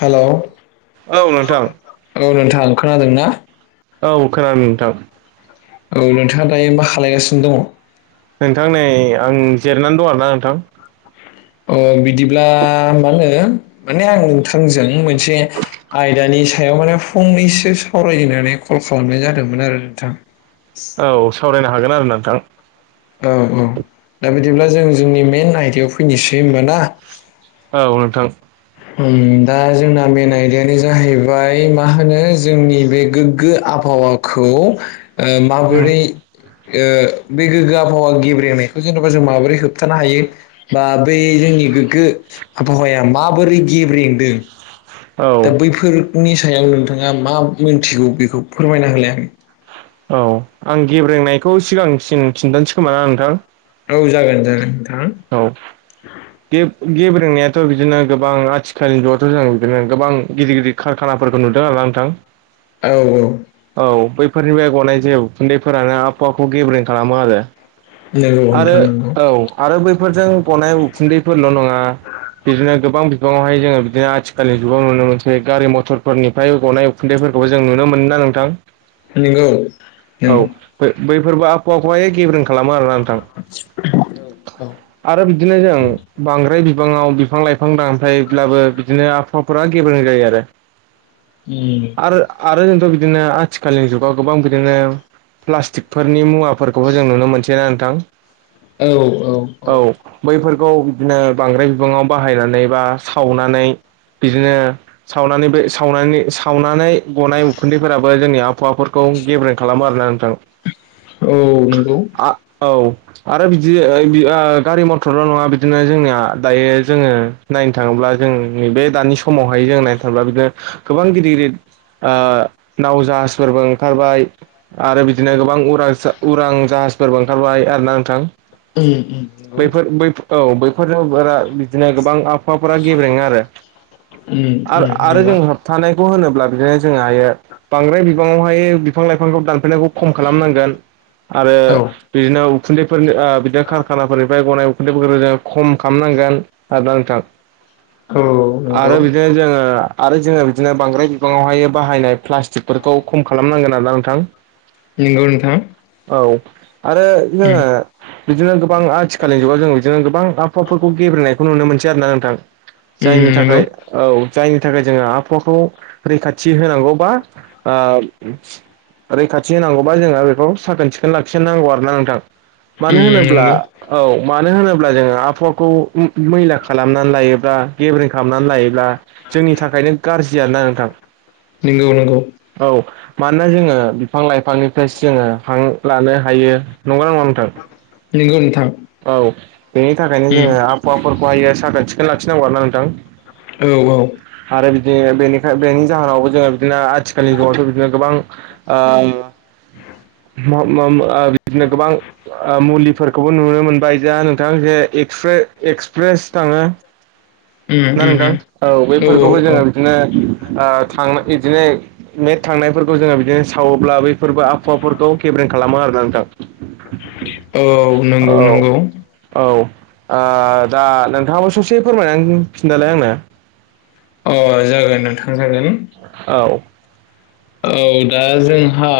Hello औ नोंथां औ नोंथां खोनादोंना औ खोनादों नोंथां औ नोंथाङा दायो मा खालायगासिनो दङ नोंथां नै आं जिरनानै दं ना नोंथां अ बिदिब्ला मा होनो माने आं नोंथांजों मोनसे आयदानि सायाव माने फंनैसो सावरायनो होननानै कल खालामनाय जादोंमोन आरो नोंथां औ सावरायनो हागोन आरो नोंथां औ औ दा बिदिब्ला जों जोंनि मेन आयदायाव फैनोसै होमबाना औ नोंथां दा जोंना मेन आयदायानो जाहैबाय मा होनो जोंनि बे गोग्गो आब हावाखौ ओ उम माबोरै ओ बे गोग्गो आबहावा गेब्रेनायखौ जेनेबा जों माबोरै होबथानो हायो बा बै जोंनि गोग्गो आबहावाया माबोरै गेब्रेंदों औ दा बैफोरनि सायाव नोंथाङा मा मोनथिगौ बेखौ फोरमायना होलाय औ आं गेब्रेंनायखौ सिगांसिन खिन्थानोसै खोमा ना नोंथां औ जागोन जागोन नोंथां औ गे गेब्रेंनायाथ' बिदिनो गोबां आथिखालनि जआथ जों बिदिनो गोबां गिदिर गिदिर कारखानाफोरखौ नुदों आरो नोंथां औ औ फोरनिफ्राय गनाय जे उखुन्दैफोरानो आबहावाखौ गेब्रें खालामो आरो नंगौ आरो नोंथां नंगौ औ आरो बैफोरजों गनाय उखुन्दैफोरल नङा बिदिनो गोबां बिबाङावहाय जोङो बिदिनो आथिखालनि जुगाव नुनो मोनसै गारि मटरफोरनिफ्राय गावनाय उखुनदै फोरखौबो जों नुनो ना नोंथां नंगौ औ बैफोरबो आबहावाखौहाय गेब्रें खालामो आरोना नोंथां औ आरो बिदिनो जों बांद्राय बिबाङाव बिफां लाइफां दानफ्रायब्लाबो बिदिनो आबहाफोरा गेब्रें जायो उम आरो आ जोंथ' बिदिनो आथिलनि जुगाव गोबां बिदिनो मुवा फोरखौबो जों नुनो मोनसै ना नोंथां औ औ बैफोरखौ बिदिनो बांद्राय बिबाङाव बाहायनानै बा सावनानै बिदिनो सावनानै बे सावनानै सावनानै गनाय उखुन्दैफोराबो जोंनि आबहावाफोरखौ गेब्रें खालामो आरोना नोंथां औ नंगौ आ औ आरो बिदि [unintelligible] आ गारि मटरल' नङा बिदिनो जोंनिया दायो जोङो नायनो थाङोब्ला जोंनि बे दानि स मावहाय जों नायनो थांब्ला बिदिनो गोबां गिदिर गिदिर आ नाव जाहाजफोरबो ओंखारबाय आरो बिदिनो उरां उरां जाहा हासफोरबो ओंखारबायबाय आरोना नोंथां ओम बैफोर बैफोर औ बैफोरजों बारा बिदिनो गोबां आबाफोरा गेब्रेंयो उम आरो उम आरो नंगौ जों हाबथानायखौ होनो नो जों हायो बांद्राय बिबाङावहायो बिफां लाइफांखौ दान नायखौ खम खालामनांगोन आरो औ बिदिनो उखुनदैफोरनि बिदि फोरनिफ्राय गनाय उनखुदैखौ जों खम खालामनांगोन आरो नोंथां औ नंगौ आरो बिदिनो जोङो आरो जोङो बिदिनो बांद्राय बिबाङावहाय बाहायनाय प्लास्टिकफोरखौ खम खालामनांगोन आरोना नोंथां नंगौ नोंथां औ आरो जोङो उम बिदिनो गोबां आथिखालनि जुगाव जों बिदिनो गोबां आबहावाफोरखौ गेबेंनायखौ नुनो मोनसै आरोना नोंथां जायनि उम नंगौ थाखाय औ जायनि थाखाय जोङो आबहावाखौ रैखाथि होनांगौ बा आ रैखाथि होनांगौबा जोङो बेखौ साखोन सिखोन लाखि नांगौ आरोना नोंथां मानो उम होनोब्ला नंगौ मानो होनोब्ला जोङो आबहावाखौ मैला खालामनानै लायोब्ला गेब्रें खालामनानै लायोब्ला जोंनि थाखायनो गाज्रि आरोना नोंथां नंगौ नंगौ औ मानोना जोङो बिफां लाइफांनिफ्रायसो जोङो हां लानो हायो नंगौ ना नङा नोंथां नंगौ नोंथां औ बेनि थाखायनो जोङो उम आबहावाफोरखौहायो साखोन सिखोन लाखिनांगौ आरोना नोंथां औ औ बिदि बेनिखाय बेनि जाहोनावबो जोङो बिदिनो आथिखालनि जुगावथ' बिदिनो गोबां ओम बिदिनो गोबां आ मुलिफोरखौ नुनो मोनबाय जों नोंथां जे एकसप्रे एक्सप्रेस थाङो ना उम उम नोंथां उम औ बेफोरखौबो औ औ जोङो बिदिनो आ थां बिदिनो मेट थांनायफोरखौ जोङो बिदिनो सावोब्ला बैफोरबो आबहावाफोरखौ गेब्रें खालामो आरोना नोंथां औ नंगौ नंगौ औ ओ दा नोंथाङाबो ससे फोरमायनानै खिनथालाय आंनो अ जागोन नोंथां जागोन औ औ दा जोंहा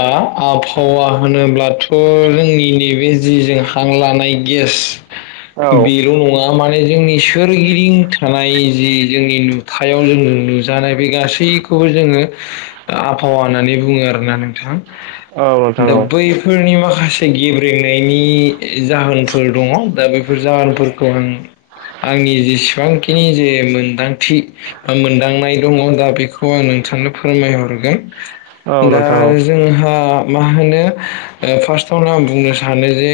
आबहावा होनोब्लाथ' जोंनि नैबे जि जों हां लानाय गेस औ बेल' नङा माने जोंनि सोरगिदिं थानाय जि जोंनि नुथायाव जों नुजानाय बे गासैखौबो जोङो आब हावा होननानै बुङो आरोना नोंथाङा नोंथां दा औ बैफोरनि माखासे माखासे गेब्रेंनायनि जाहोनफोर दङ दा बेफोर जाहोनफोरखौ आं आंनि जेसेबांखिनि जे मोनदांथि बा मोनदांनाय दङ दा बेखौ आं नो नोंथांनो फोरमाय औ हरगोन दा नोंथां औ जोंहा मा होनो फार्स्तयावनो आं बुंनो सानो जे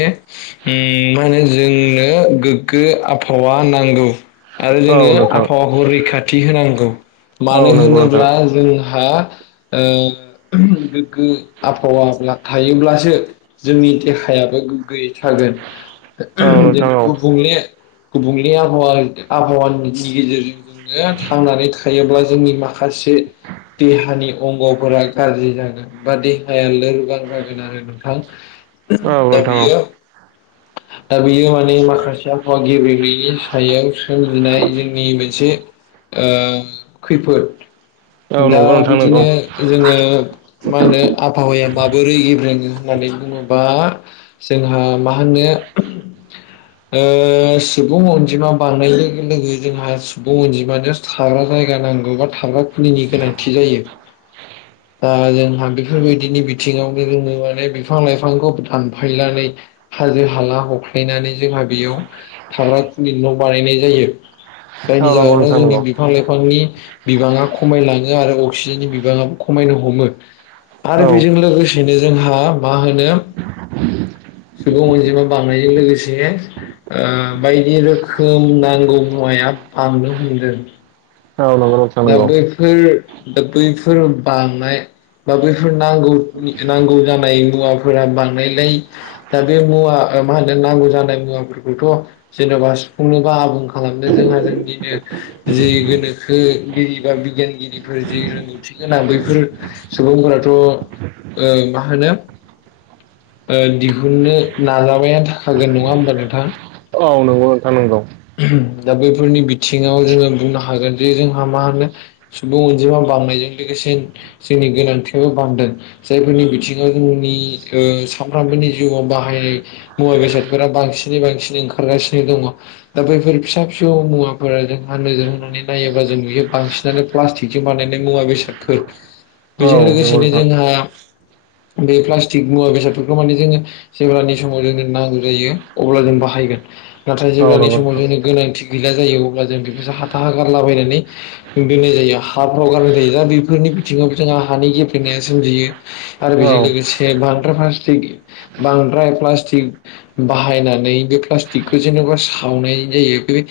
मा होनो जोंनो गोगो आबहावा नांगौ आरो जोङो औ नोंथां आबहावाखौ रैखाथि होनांगौ औ मानो नंगौ नोंथां होनोब्ला जों हा गोग्गो आबहाव थायोब्ला जोंनि देहायाबो गोग्गोयै औ थागोन जों नोंथां औ गुबुंले गुबुंले आबहावा आबहावानि गेजेरजों जोङो थांनानै थायोब्ला जोंनि माखासे माखासे देहानि अंग'फोरा गाज्रि जागोन बा देहाया लोरबां जागोन आरो नोंथां औ दा नोंथां औ बियो दा बियो माने माखासे आबहावा गेब्रेनायनि सायाव सोमजिनाय जोंनि मोनसे ओ खैफोद औ दा नंगौ नोंथां नंगौ बिदिनो जोङो मा होनो आबहावाया माबोरै गेब्रेङो होननानै बुङोबा जोंहा मा होनो सुबुं अनजिमा बांनाय लोगो लोगो जोंहा सुबुं अनजिमा थाग्रा जायगा नांगौबा थाग्रा खुलिनि गोनांथि जायो। दा जोंहा बेफोरबायदिनि बिथिङावनो जोङो माने बिफां लाइफांखौ दानफायनानै हाला हख्लायनानै जोंहा बेयाव थाग्रा खुलि न' बानायनाय जायो जायनि औ नंगौ जाहोनाव नोंथां जोंनि नंगौ बिफां लाइफांनि बिबाङा खमायलाङो आरो अक्सिजेननि बिबाङाबो खमायनो हमो आरो औ बेजों लोगोसेनो जोंहा मा होनो सुबुं अनजिमा बानायजों लोगोसे बायदि रोखोम नांगौ मुवाया बांनो हमदों। औ नंगौ नोंथां दा नंगौ बैफोर दा बैफोर बांनाय बा बैफोरनि नांगौ फोरनि नांगौ जानाय मुवाफोरा बांनायलाय दा बे मुवा मा होनो नांगौ जानाय मुवाफोरखौथ' जेनेबा सुफुंनोबा आबुं खालामनो जोंहा जोंनिनो जै गोनोखो गिरि बा बिगियानगिरिफोर जि रोंगौथि गोनां बैफोर सुबुंफोराथ' ओ मा होनो ओ दिहुननो नाजानाया थाखागोन नङा होमबा नोंथां औ नोंगौ नोंथां नंगौ दा बैफोरनि बिथिङाव जोङो बुंनो हागोन बे जोंहा मा होनो सुबुं अनजिमा बानायजों लोगोसे जोंनि गोनांथियाबो बान्दों जायफोरनि बिथिङाव ओ जोंनि सानफ्रोमबोनि जिउआव बाहायनाय मुवा बेसादफोरा बांसिन बांसिनै बांसिनै ओंखार खारगासिनो दङ दा बैफोर फिसा फिसौ मुवाफोरा जोंहा नोजोर होनानै नायोब्ला जों बियो बांसि सिनानो प्लास्टिकजों बानायनाय मुवा बेसादफोर औ बेजों नंगौ लोगोसेनो नोंथां जोंहा बे प्लास्टिक मुवा बेसादफोरखौ माने जोङो जेब्लानि समाव जोंनो नांगौ जायो अब्ला जों बाहायगोन नाथाय औ जेब्लानि नंगौ समाव नोंथां जोंनो गोनां थि गैला जायो अब्ला जों बेखौसो हाथा हा गारलाबायनानै दोननाय जायो हाफ्राव गारनाय जायो दा बेफोर नि बिथिङाव जोंहा हानि गेब्रेनाया सोमजियो आरो औ बेजों लोगोसे बांद्राय प्लास्टिक बांद्राय प्लास्टिक बाहायनानै बे प्ला स्टिकखो जेनेबा सावनाय जायो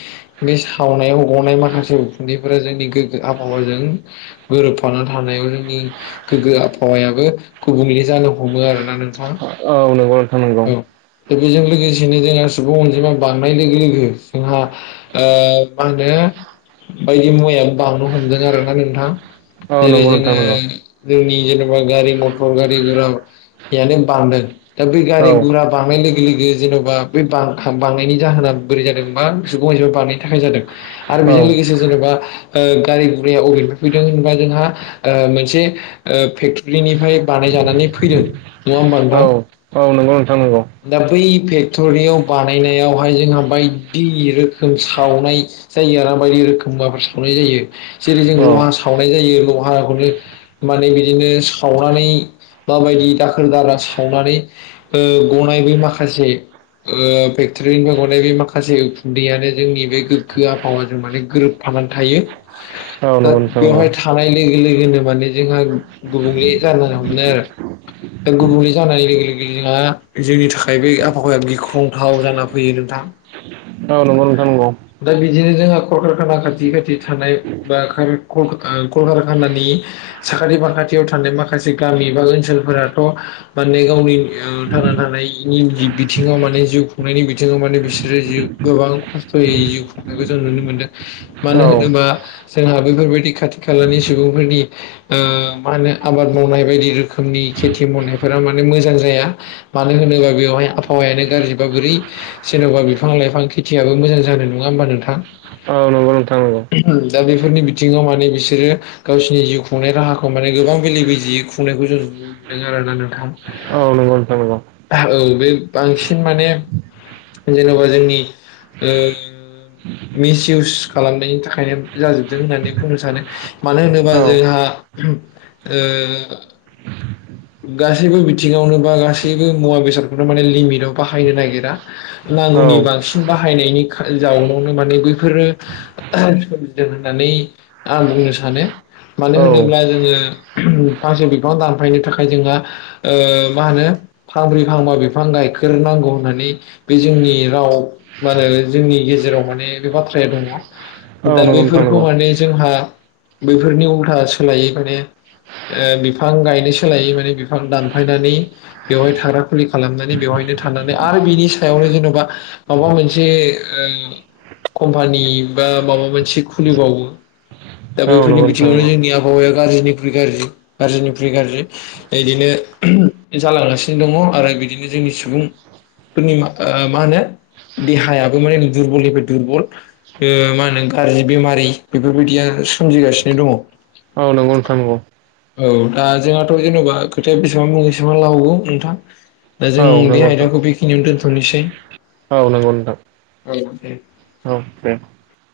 बे सावनायाव गनाय माखासे उखुन्दैफोरा जोंनि गोग्गो आबहावाजों गोरोबफानानै थानायाव जोंनि गोग्गो आबहावायाबो गुबुंनले बे जानो हमो आरोना नोंथां औ नंगौ नोंथां नंगौ औ दा बेजों लोगोसेनो जोंहा सुबुं अनजिमा बांनाय लोगो लोगो जोंहा ओ मा होनो बायदि मुवायो बांनो हमदों आरोना नोंथां औ जेरै नंगौ जोङो नोंथां नंगौ जोंनि जेनेबा गारि मटर गारि गुरायानो बांदों दा बे औ गारि गुरा बां लोगो लोगो जेनेबा बै बां बांनायनि जाहोना बोरै जादोंबा सुबुं अनजिमा बांनायनि थाखाय जादों आरो औ बेजों लोगोसे जेन'बा ओ गारि गुरिया अबेनिफ्राय फैदों होनबा जोंहा ओ मोनसे फेक्टरिनिफ्राय बानाय जानानै फैदों नङा ओमबा नोंथां औ औ नंगौ नोंथां नंगौ दा बै फेक्टरियाव बानायनायावहाय जोंहा बायदि रोखोम सावनाय जायो आरो बायदि रोखोम मुवाफोर सावनाय जायो जेरै जों औ लहा सावनाय जायो लहाखौनो माने बिदिनो सावनानै माबायदि दाखोर दारा सावनानै ओ गनाय बे माखासे ओ‌ फेक्टरिनिफ्राय गनाय बे माखासे उखुन्दैयानो जोंनि बे गोग्गो आबहावाजों माने गोरोबफा थायो औ नंगौ नोंथां नंगौ बेवहाय थानाय लोगो लोगो लोनो माने जोंहा गुबुंले जानो हमनो आरो दा गुबुंले जानाय लोगो लोगो जोंहा जोंनि थाखाय बे आबहाावाया गिख्रंथाव जाना फैयो नोंथां ओ नंगौ नोंथां नंगौ दा बिदिनो जोंहा कलकारखाना खाथि खाथि थानाय बा कलकारखानानि साखाथि फाखाथियाव थानाय माखासे गामि बा ओनसोलफोराथ' माने गावनि थांना थानायनि जि बिथिङाव माने जिउ खुंनायनि बिथिङाव माने बिसोरो जिउ गोबां खस्थ'यै जिउ खुंनायखौ जों नुनो मोनदों मानो औ होनोबा जोंहा बेफोरबायदि खाथि खाथि खालानि सुबुंफोरनि ओ मा होनो आबाद मावनाय बायदि रोखोमनि खेथि मावनायफोरा माने मोजां जाया मानो होनोबा बेवहाय आबहावायानो गाज्रिबा बोरै जेन'बा बिफां लाइफां खेथियाबो मोजां जानाय नङा होमबा नोंथां औ नंगौ नोंथां नंगौ दा बेफोरनि बिथिङाव माने बिसोरो गावसिरनि जिउ खुंनाय राहाखौ माने गोबां बेले बेजेयै खुङ नायखौ जों नुनो मोनदों आरोना नोंथां औ नंगौ नोंथां औ औ बे बांसिन माने जेनेबा जोंनि ओ मिस इउस खालामनायनि थाखायनो जाजोबदों होननानै बुंनो सानो मानो होनोबा औ जोंहा ओ गासैबो बिथिङावनो बा गासैबो मुवा बेसादखौनो माने लिमिटाव बाहायनो नागिरा नांगौनि औ बांसिन बाहायनायनि जाउनावनो माने बैफोरो समजिदों होननानै आं बुंनो सानो मानो होनोब्ला जोङो फांसे बिफां दानफायनो था खाय जोंहा ओ मा होनो फाब्रै फांबा बिफां गायखेर नांगौ होननानै जोंनि राव मा होनो जोंनि गेजेराव माने बे बाथ्राया दङ औ दा नंगौ नोंथां बैफोरखौ नंगौ माने जोंहा बैफोरनि उल्था सोलायै माने बिफां गायनाय सम स म बिफां दानफायनानै बेवहाय थाग्रा खुलि खालामनानै बेवहायनो थानानै आरो बिनि सायाव जेनेबा माबा मोनसे ओ कम्पानि बा माबा मोनसे खुलिबावो। दा बैफोरनि औ बिथिङावनो नंगौ नोंथां नंगौ जोंनि आबहावाया गाज्रिनिख्रइ गाज्रि गाज्रिनिख्रुइ गाज्रि बिदिनो जालांगासिनो दङ आरो बिदिनो जोंनि सुबुं नि मा होनो? देहायाबो माने दुरबलनिफ्राय दुरबल मा होनो गाज्रि बेमारि बेफोरबायदिया सोमजिगासिनो दङ। औ नंगौ नोंथां नंगौ औ दा जोंहाथ' जेन'बा खोथाया बेसेबां मुङ बेसेबां लबगौ नोंथां। दा औ जों बे नंगौ नोंथां आयदाखौ बेखिनियावनो दोनथ'नोसै। औ नंगौ नोंथां। आ दे औ दे